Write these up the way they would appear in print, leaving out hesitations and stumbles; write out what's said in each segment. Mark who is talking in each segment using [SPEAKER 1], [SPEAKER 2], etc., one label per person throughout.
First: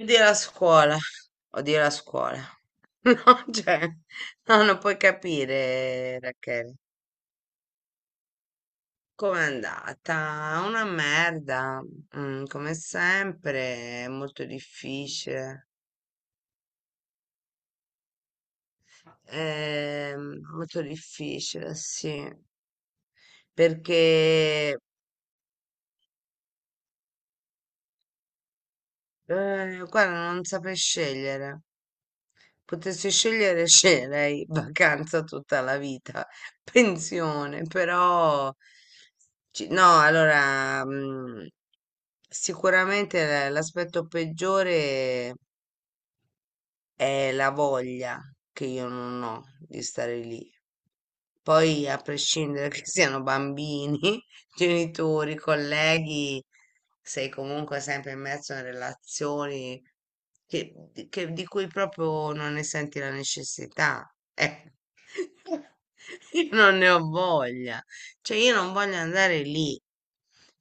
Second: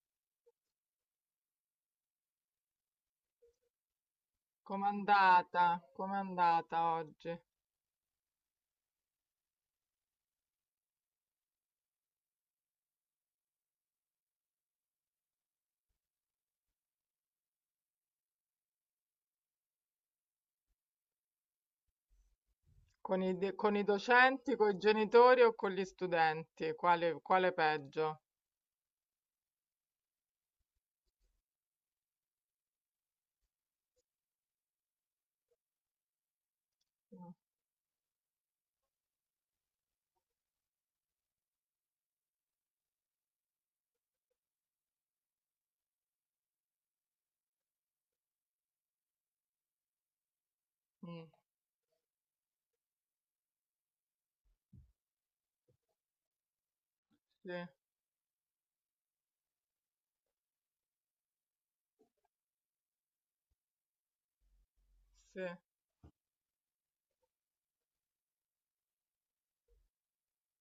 [SPEAKER 1] Odio la scuola, odio la scuola. No, cioè, no, non
[SPEAKER 2] Com'è
[SPEAKER 1] puoi
[SPEAKER 2] andata? Com'è
[SPEAKER 1] capire, Rachele.
[SPEAKER 2] andata oggi?
[SPEAKER 1] Com'è andata? Una merda, come sempre, è molto difficile. Molto difficile, sì,
[SPEAKER 2] Con i, de- con i
[SPEAKER 1] perché,
[SPEAKER 2] docenti, con i genitori o con gli studenti? Quale, quale peggio?
[SPEAKER 1] guarda, non saprei scegliere. Potessi scegliere, sceglierei vacanza tutta la vita,
[SPEAKER 2] Mm,
[SPEAKER 1] pensione, però no, allora, sicuramente l'aspetto peggiore è la voglia che io non ho di stare lì.
[SPEAKER 2] mm,
[SPEAKER 1] Poi, a prescindere che siano bambini, genitori, colleghi, sei
[SPEAKER 2] sì,
[SPEAKER 1] comunque sempre immerso in relazioni che, di cui proprio non ne senti la necessità.
[SPEAKER 2] sì.
[SPEAKER 1] Io non ne ho voglia. Cioè, io non voglio andare lì.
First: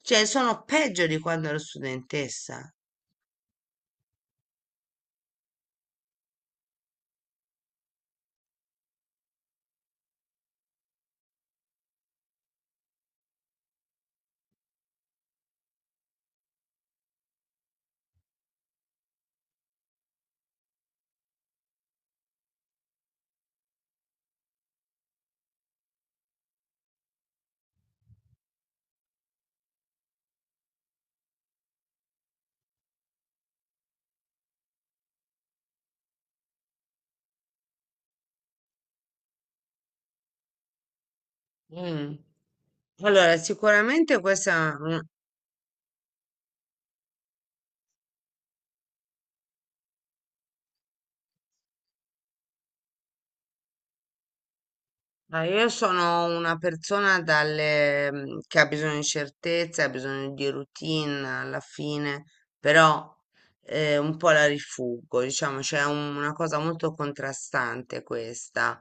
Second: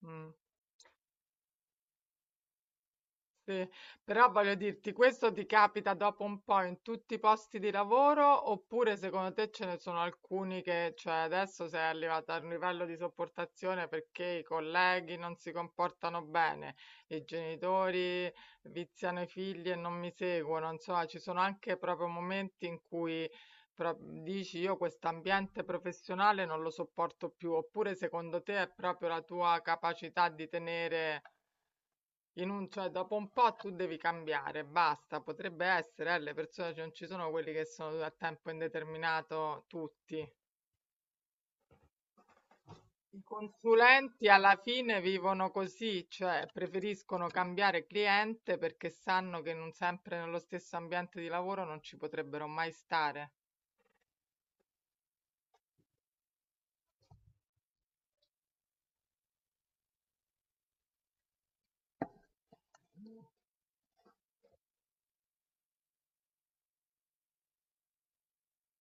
[SPEAKER 1] Cioè,
[SPEAKER 2] mm.
[SPEAKER 1] sono peggio di quando ero studentessa.
[SPEAKER 2] Sì, però voglio dirti, questo ti capita dopo un po' in tutti i posti di lavoro oppure secondo te ce ne sono alcuni che, cioè adesso sei arrivata a un livello di sopportazione perché i colleghi non si comportano bene, i genitori viziano i figli e non mi seguono, insomma, ci sono anche proprio momenti in cui pro- dici io quest'ambiente professionale non lo sopporto più, oppure secondo te è proprio la tua capacità di tenere in un, cioè, dopo un po' tu devi cambiare, basta. Potrebbe essere, le persone, cioè, non ci sono quelli che sono a tempo indeterminato tutti.
[SPEAKER 1] Mm.
[SPEAKER 2] I
[SPEAKER 1] Allora, sicuramente
[SPEAKER 2] consulenti alla
[SPEAKER 1] questa è
[SPEAKER 2] fine vivono così, cioè preferiscono cambiare cliente perché sanno che non sempre nello stesso ambiente di lavoro non ci potrebbero mai stare.
[SPEAKER 1] ma io sono una persona dalle, che ha bisogno di certezze, ha bisogno di routine alla fine, però, un po' la rifuggo, diciamo, c'è una cosa molto contrastante questa.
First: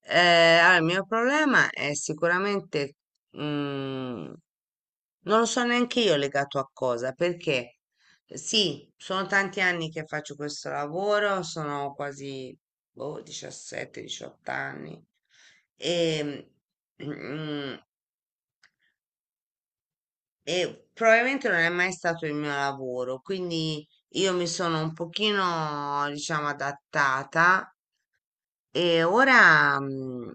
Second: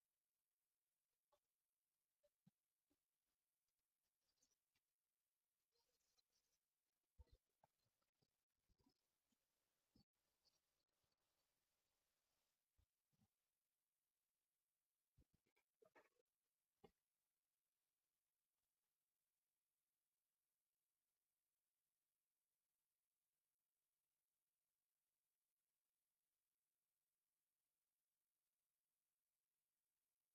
[SPEAKER 1] Eh, allora, il mio problema è sicuramente, mm, non lo so neanche io legato a cosa, perché sì, sono tanti anni che faccio questo lavoro, sono quasi boh, 17-18 anni. E, mm, e probabilmente non è mai stato il mio lavoro, quindi io mi sono un pochino, diciamo, adattata e ora,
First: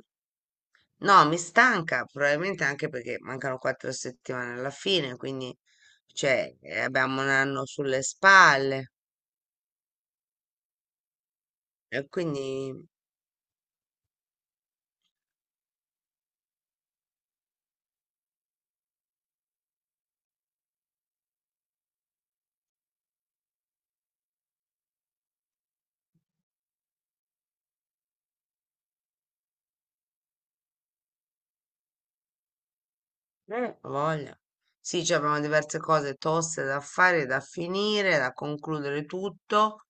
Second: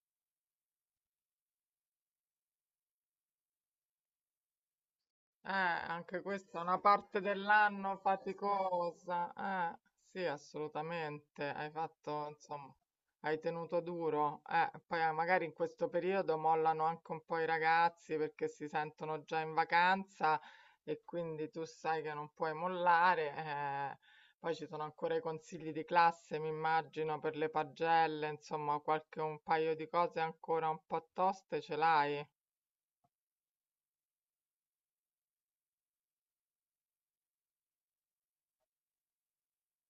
[SPEAKER 1] no, mi stanca, probabilmente anche perché mancano 4 settimane alla fine, quindi,
[SPEAKER 2] Anche
[SPEAKER 1] cioè,
[SPEAKER 2] questa è una parte
[SPEAKER 1] abbiamo un anno
[SPEAKER 2] dell'anno
[SPEAKER 1] sulle spalle
[SPEAKER 2] faticosa. Eh, sì, assolutamente. Hai
[SPEAKER 1] e
[SPEAKER 2] fatto,
[SPEAKER 1] quindi
[SPEAKER 2] insomma, hai tenuto duro. Poi magari in questo periodo mollano anche un po' i ragazzi perché si sentono già in vacanza e quindi tu sai che non puoi mollare. Eh. Poi ci sono ancora i consigli di classe, mi immagino, per le pagelle, insomma, qualche un paio di cose ancora un po' toste ce l'hai.
[SPEAKER 1] Ho voglia. Sì, ci abbiamo diverse cose toste da fare, da finire, da concludere tutto.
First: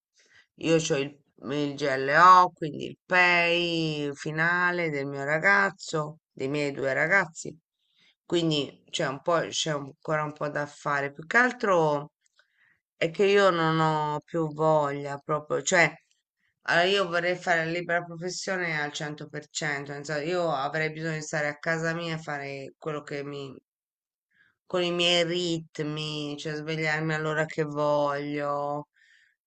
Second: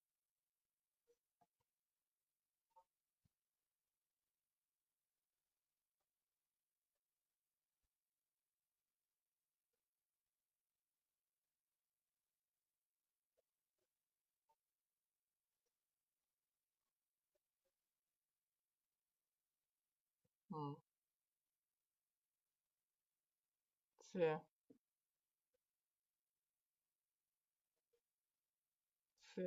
[SPEAKER 1] Io ho il GLO, quindi il pay finale del mio ragazzo, dei miei due ragazzi. Quindi c'è un po', c'è ancora un po' da fare. Più che altro è che io non ho più voglia proprio, cioè, allora io vorrei fare la libera professione al 100%, nel senso, io
[SPEAKER 2] Mm,
[SPEAKER 1] avrei bisogno di stare a casa mia e fare quello che mi
[SPEAKER 2] sì.
[SPEAKER 1] con i miei ritmi, cioè svegliarmi all'ora che voglio.
[SPEAKER 2] Sì,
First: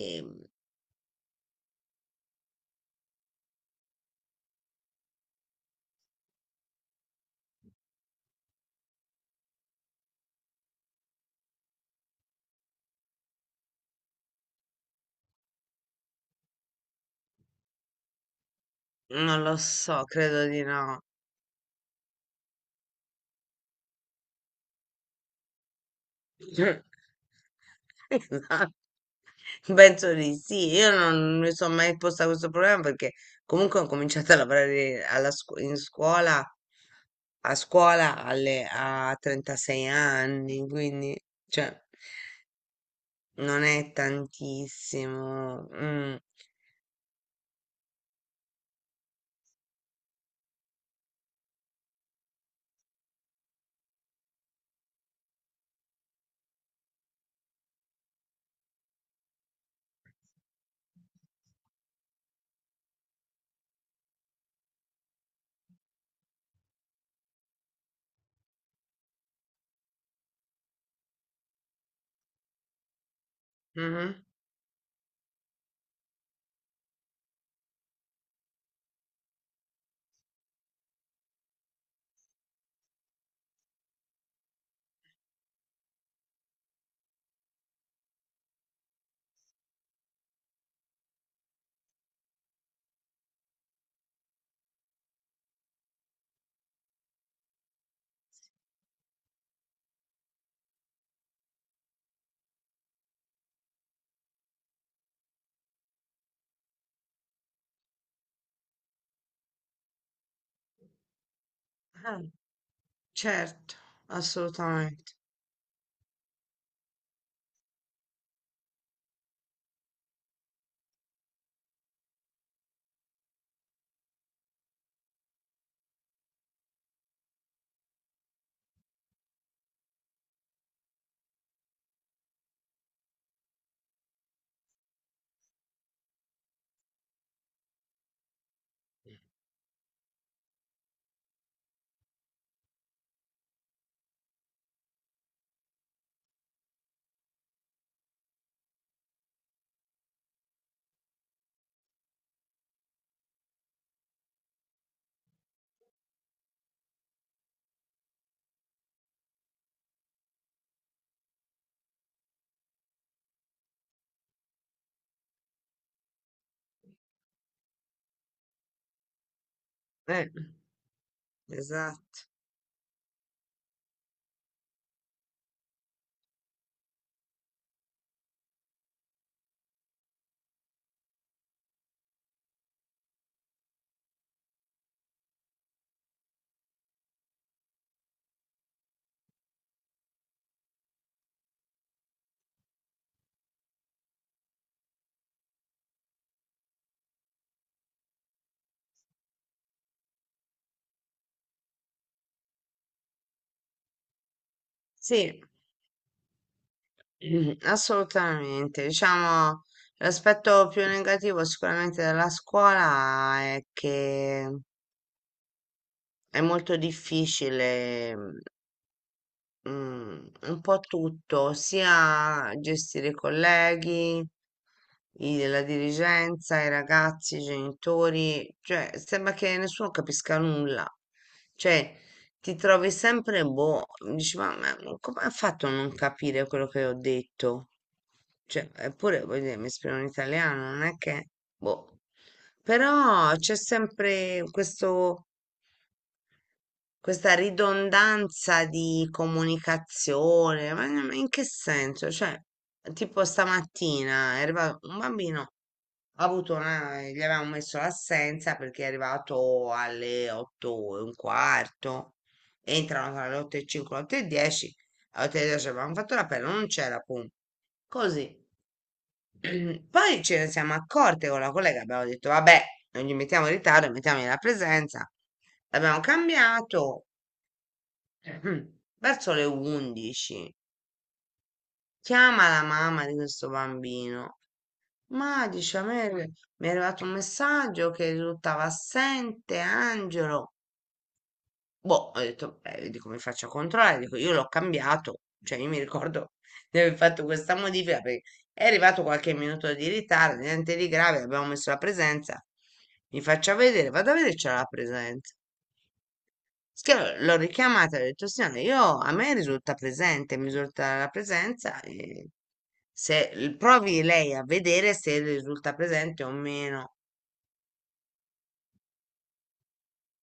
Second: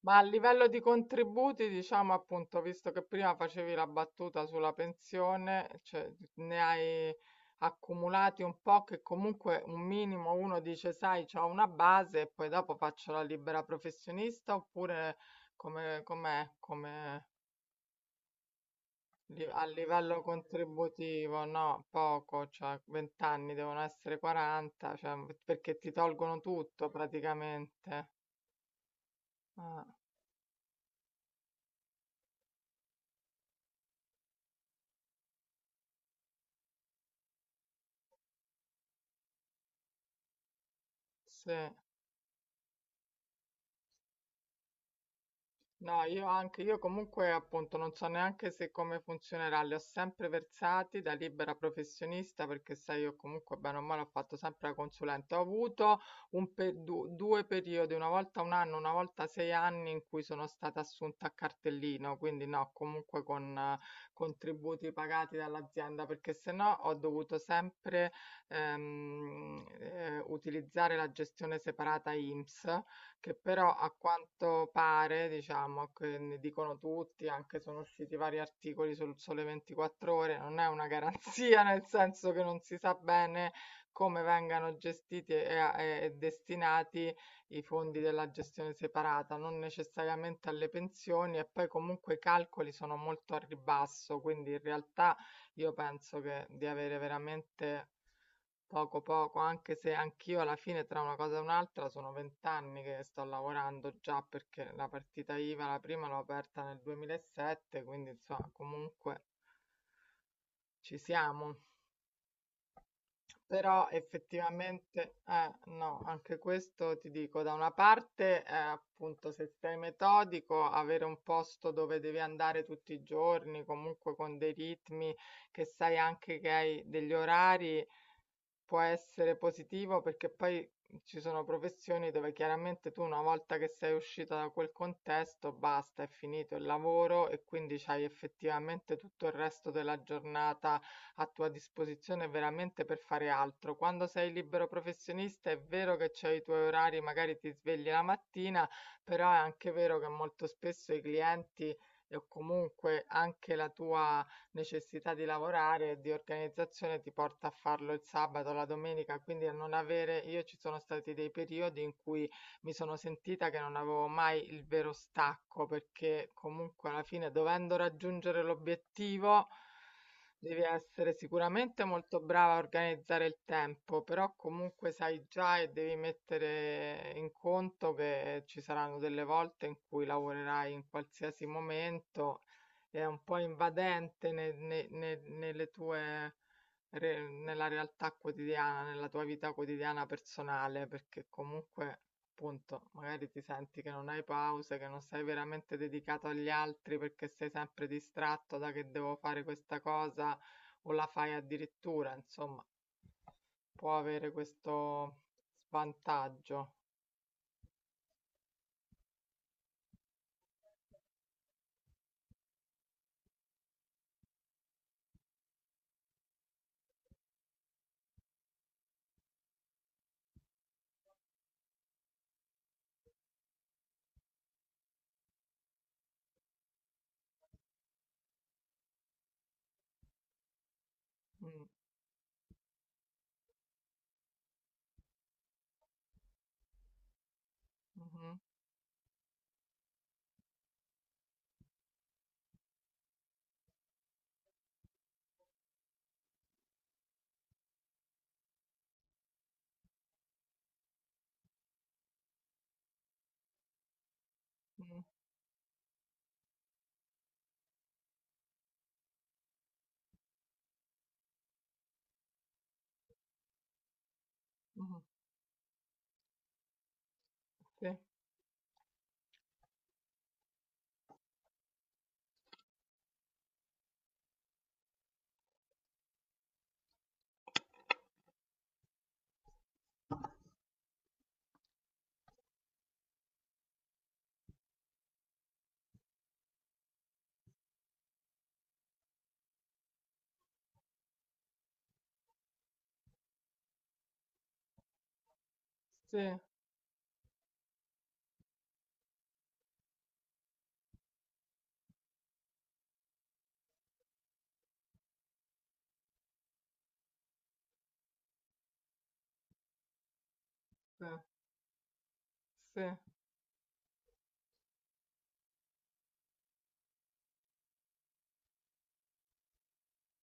[SPEAKER 2] ma a livello di contributi, diciamo appunto, visto che prima facevi la battuta sulla pensione, cioè ne hai accumulati un po' che comunque un minimo uno dice, sai, c'ho una base e poi dopo faccio la libera professionista oppure come, com'è, come
[SPEAKER 1] non
[SPEAKER 2] li-
[SPEAKER 1] lo
[SPEAKER 2] a
[SPEAKER 1] so,
[SPEAKER 2] livello
[SPEAKER 1] credo di no.
[SPEAKER 2] contributivo, no, poco, cioè 20 anni devono essere 40, cioè, perché ti tolgono tutto praticamente.
[SPEAKER 1] Esatto,
[SPEAKER 2] Ah,
[SPEAKER 1] penso di sì. Io non mi sono mai posta questo problema perché comunque ho cominciato a lavorare in scuola, a scuola a 36 anni, quindi,
[SPEAKER 2] sì.
[SPEAKER 1] cioè, non è tantissimo.
[SPEAKER 2] No,
[SPEAKER 1] Mm.
[SPEAKER 2] io anche, io comunque appunto non so neanche se come funzionerà, li ho sempre versati da libera professionista perché sai io comunque bene o male ho fatto sempre la consulente, ho avuto un pe- du- due periodi, una volta un anno, una volta sei anni in cui sono stata assunta a cartellino, quindi no, comunque con contributi pagati dall'azienda perché se no ho dovuto sempre utilizzare la gestione separata INPS che però a
[SPEAKER 1] Mhm.
[SPEAKER 2] quanto pare, diciamo, che ne dicono tutti, anche sono usciti vari articoli sul Sole 24 Ore, non è una garanzia, nel senso che non si sa bene come vengano gestiti e, e destinati i fondi della gestione separata, non necessariamente alle pensioni e poi comunque i calcoli sono molto a ribasso, quindi in realtà io penso che di avere veramente poco, poco, anche se anch'io alla fine tra una cosa e un'altra sono vent'anni che sto lavorando già perché la partita IVA, la prima l'ho aperta nel 2007, quindi insomma comunque ci siamo.
[SPEAKER 1] Ah, certo,
[SPEAKER 2] Però effettivamente,
[SPEAKER 1] assolutamente.
[SPEAKER 2] no, anche questo ti dico, da una parte è appunto se sei metodico, avere un posto dove devi andare tutti i giorni, comunque con dei ritmi, che sai anche che hai degli orari può essere positivo perché poi ci sono professioni dove chiaramente tu una volta che sei uscita da quel contesto, basta, è finito il lavoro e quindi c'hai effettivamente tutto il resto della giornata a tua disposizione veramente per fare altro. Quando sei libero professionista è vero che c'hai i tuoi orari, magari ti svegli la mattina, però è anche vero che molto spesso i clienti o comunque anche la tua necessità di lavorare e di organizzazione ti porta a farlo il sabato, la domenica, quindi a non avere, io ci sono stati dei periodi in cui mi sono sentita che non avevo mai il vero stacco, perché comunque alla fine dovendo raggiungere l'obiettivo
[SPEAKER 1] Eh,
[SPEAKER 2] devi essere sicuramente molto
[SPEAKER 1] esatto,
[SPEAKER 2] brava a organizzare il tempo, però comunque sai già e devi mettere in conto che ci saranno delle volte in cui lavorerai in qualsiasi momento è un po' invadente nelle tue, nella realtà quotidiana, nella tua vita quotidiana personale, perché comunque, appunto, magari ti senti che non hai pause, che non sei veramente dedicato agli altri perché sei sempre distratto da che devo fare questa cosa o la fai addirittura, insomma, può avere questo
[SPEAKER 1] sì.
[SPEAKER 2] svantaggio.
[SPEAKER 1] Assolutamente. Diciamo, l'aspetto più negativo sicuramente della scuola è che è molto difficile, un po' tutto, sia gestire i colleghi, la dirigenza, i ragazzi, i genitori, cioè sembra che nessuno capisca nulla.
[SPEAKER 2] Mm,
[SPEAKER 1] Cioè, ti trovi sempre boh, dici, ma come ha fatto a non capire quello che ho detto?
[SPEAKER 2] mhm,
[SPEAKER 1] Cioè, eppure, voglio dire, mi esprimo in italiano, non è che, boh. Però c'è sempre questo, questa ridondanza di comunicazione, ma in che senso? Cioè, tipo stamattina è arrivato un
[SPEAKER 2] mhm,
[SPEAKER 1] bambino, ha avuto una, gli avevamo messo l'assenza perché è arrivato alle 8 e un quarto, entrano tra le 8 e 5 e le 8 e 10,
[SPEAKER 2] mhm.
[SPEAKER 1] alle 8 e 10 avevamo fatto l'appello, non c'era punto.
[SPEAKER 2] Sì,
[SPEAKER 1] Così. Poi ce ne siamo accorte con la collega, abbiamo detto vabbè, non gli mettiamo in ritardo, mettiamo la presenza. L'abbiamo cambiato verso le 11. Chiama la mamma di questo bambino. Ma dice, a me mi è arrivato un messaggio che risultava assente Angelo. Boh, ho detto, beh, vedi come faccio a controllare. Dico, io l'ho cambiato. Cioè, io mi
[SPEAKER 2] sì,
[SPEAKER 1] ricordo di aver fatto questa modifica perché è arrivato qualche minuto di ritardo, niente di grave, abbiamo messo la presenza. Mi faccia vedere, vado a vedere se c'era la presenza. L'ho richiamata, ho detto, signora, io, a me risulta presente, mi risulta la presenza. E
[SPEAKER 2] sì, sì,
[SPEAKER 1] se provi lei a vedere se risulta presente o meno.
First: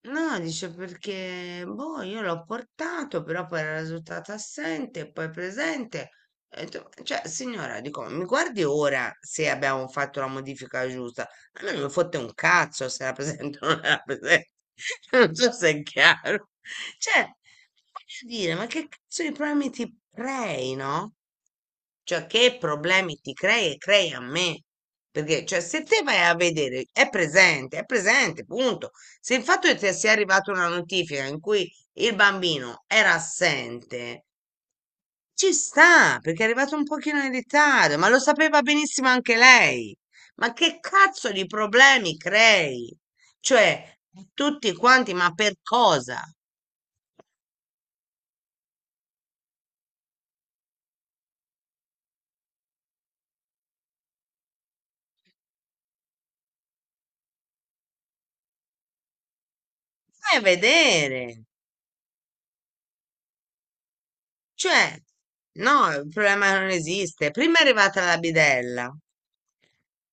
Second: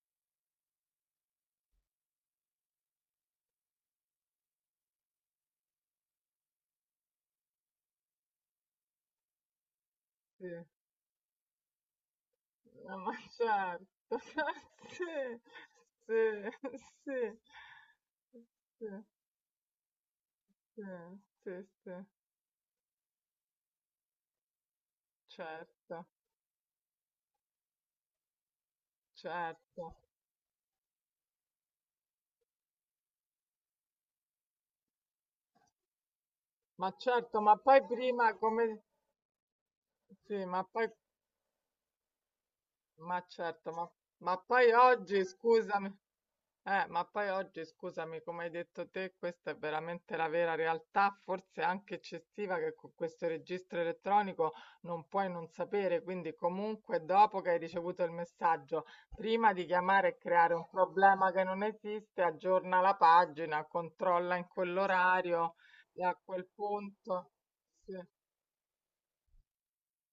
[SPEAKER 1] No, dice perché, boh, io l'ho portato, però poi era risultato assente, poi presente. E ho detto, cioè, signora, dico, mi guardi ora se abbiamo fatto la
[SPEAKER 2] sì.
[SPEAKER 1] modifica giusta. A me non mi fotte un
[SPEAKER 2] まあさ、とさ、つ、つ、sì,
[SPEAKER 1] cazzo se era presente o non era presente. Non so se è chiaro.
[SPEAKER 2] sì,
[SPEAKER 1] Cioè,
[SPEAKER 2] sì,
[SPEAKER 1] voglio dire, ma
[SPEAKER 2] sì, sì,
[SPEAKER 1] che cazzo di problemi ti prei,
[SPEAKER 2] sì,
[SPEAKER 1] no?
[SPEAKER 2] sì, sì,
[SPEAKER 1] Cioè, che problemi ti crei e crei a me? Perché, cioè, se te
[SPEAKER 2] certo,
[SPEAKER 1] vai a vedere, è presente, punto. Se il fatto che ti
[SPEAKER 2] certo.
[SPEAKER 1] sia arrivata una notifica in cui il bambino era assente, ci sta, perché è arrivato un
[SPEAKER 2] Ma
[SPEAKER 1] pochino in
[SPEAKER 2] certo, ma poi
[SPEAKER 1] ritardo, ma lo
[SPEAKER 2] prima
[SPEAKER 1] sapeva
[SPEAKER 2] come...
[SPEAKER 1] benissimo anche lei.
[SPEAKER 2] Sì,
[SPEAKER 1] Ma
[SPEAKER 2] ma
[SPEAKER 1] che
[SPEAKER 2] poi...
[SPEAKER 1] cazzo di problemi crei?
[SPEAKER 2] Ma certo,
[SPEAKER 1] Cioè,
[SPEAKER 2] ma poi
[SPEAKER 1] tutti quanti,
[SPEAKER 2] oggi,
[SPEAKER 1] ma per
[SPEAKER 2] scusami.
[SPEAKER 1] cosa?
[SPEAKER 2] Ma poi oggi, scusami, come hai detto te, questa è veramente la vera realtà, forse anche eccessiva, che con questo registro elettronico non puoi non sapere. Quindi, comunque, dopo che hai ricevuto il messaggio, prima di chiamare e
[SPEAKER 1] Vai a
[SPEAKER 2] creare un
[SPEAKER 1] vedere.
[SPEAKER 2] problema che non esiste, aggiorna la pagina, controlla in
[SPEAKER 1] Cioè,
[SPEAKER 2] quell'orario
[SPEAKER 1] no,
[SPEAKER 2] e
[SPEAKER 1] il
[SPEAKER 2] a quel
[SPEAKER 1] problema non esiste.
[SPEAKER 2] punto.
[SPEAKER 1] Prima è
[SPEAKER 2] Sì,
[SPEAKER 1] arrivata la bidella,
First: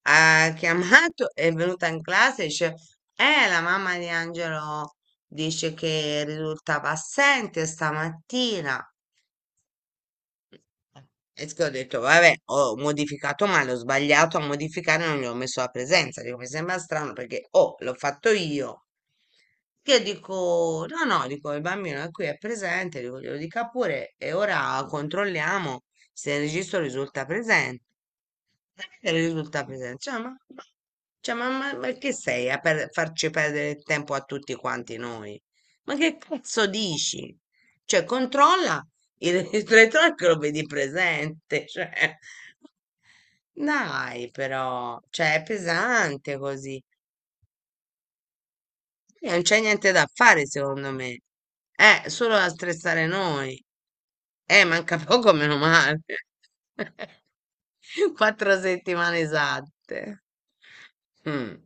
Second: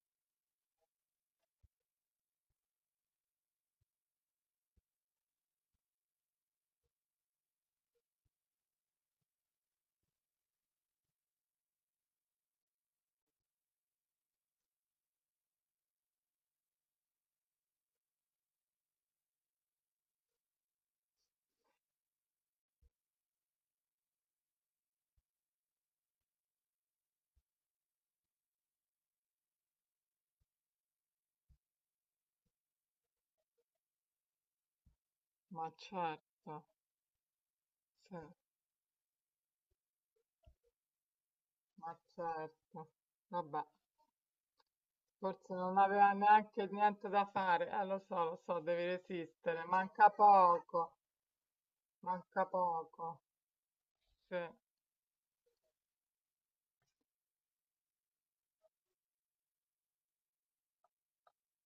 [SPEAKER 1] ha chiamato, è venuta in classe e dice, la mamma di Angelo dice che risultava assente stamattina. Eh. E che ho detto, vabbè, ho modificato male, ho sbagliato a modificare, non gli ho messo la presenza. Dico, mi sembra strano perché, oh, l'ho fatto io. Che dico, no, no, dico, il bambino è qui, è presente, dico, glielo dica pure e ora controlliamo se il registro risulta presente. E risulta pesante. Cioè, ma che sei a farci perdere il tempo a tutti quanti noi?
[SPEAKER 2] ma
[SPEAKER 1] Ma che
[SPEAKER 2] certo,
[SPEAKER 1] cazzo dici? Cioè,
[SPEAKER 2] sì,
[SPEAKER 1] controlla il retrotrack che lo vedi presente.
[SPEAKER 2] ma
[SPEAKER 1] Cioè,
[SPEAKER 2] certo. Vabbè.
[SPEAKER 1] dai, però, cioè, è
[SPEAKER 2] Forse non aveva
[SPEAKER 1] pesante
[SPEAKER 2] neanche
[SPEAKER 1] così.
[SPEAKER 2] niente da fare, lo so, devi
[SPEAKER 1] E non c'è
[SPEAKER 2] resistere,
[SPEAKER 1] niente da fare, secondo me. Solo
[SPEAKER 2] manca
[SPEAKER 1] da
[SPEAKER 2] poco,
[SPEAKER 1] stressare noi.
[SPEAKER 2] sì.
[SPEAKER 1] Manca poco, meno male. 4 settimane esatte. Mm.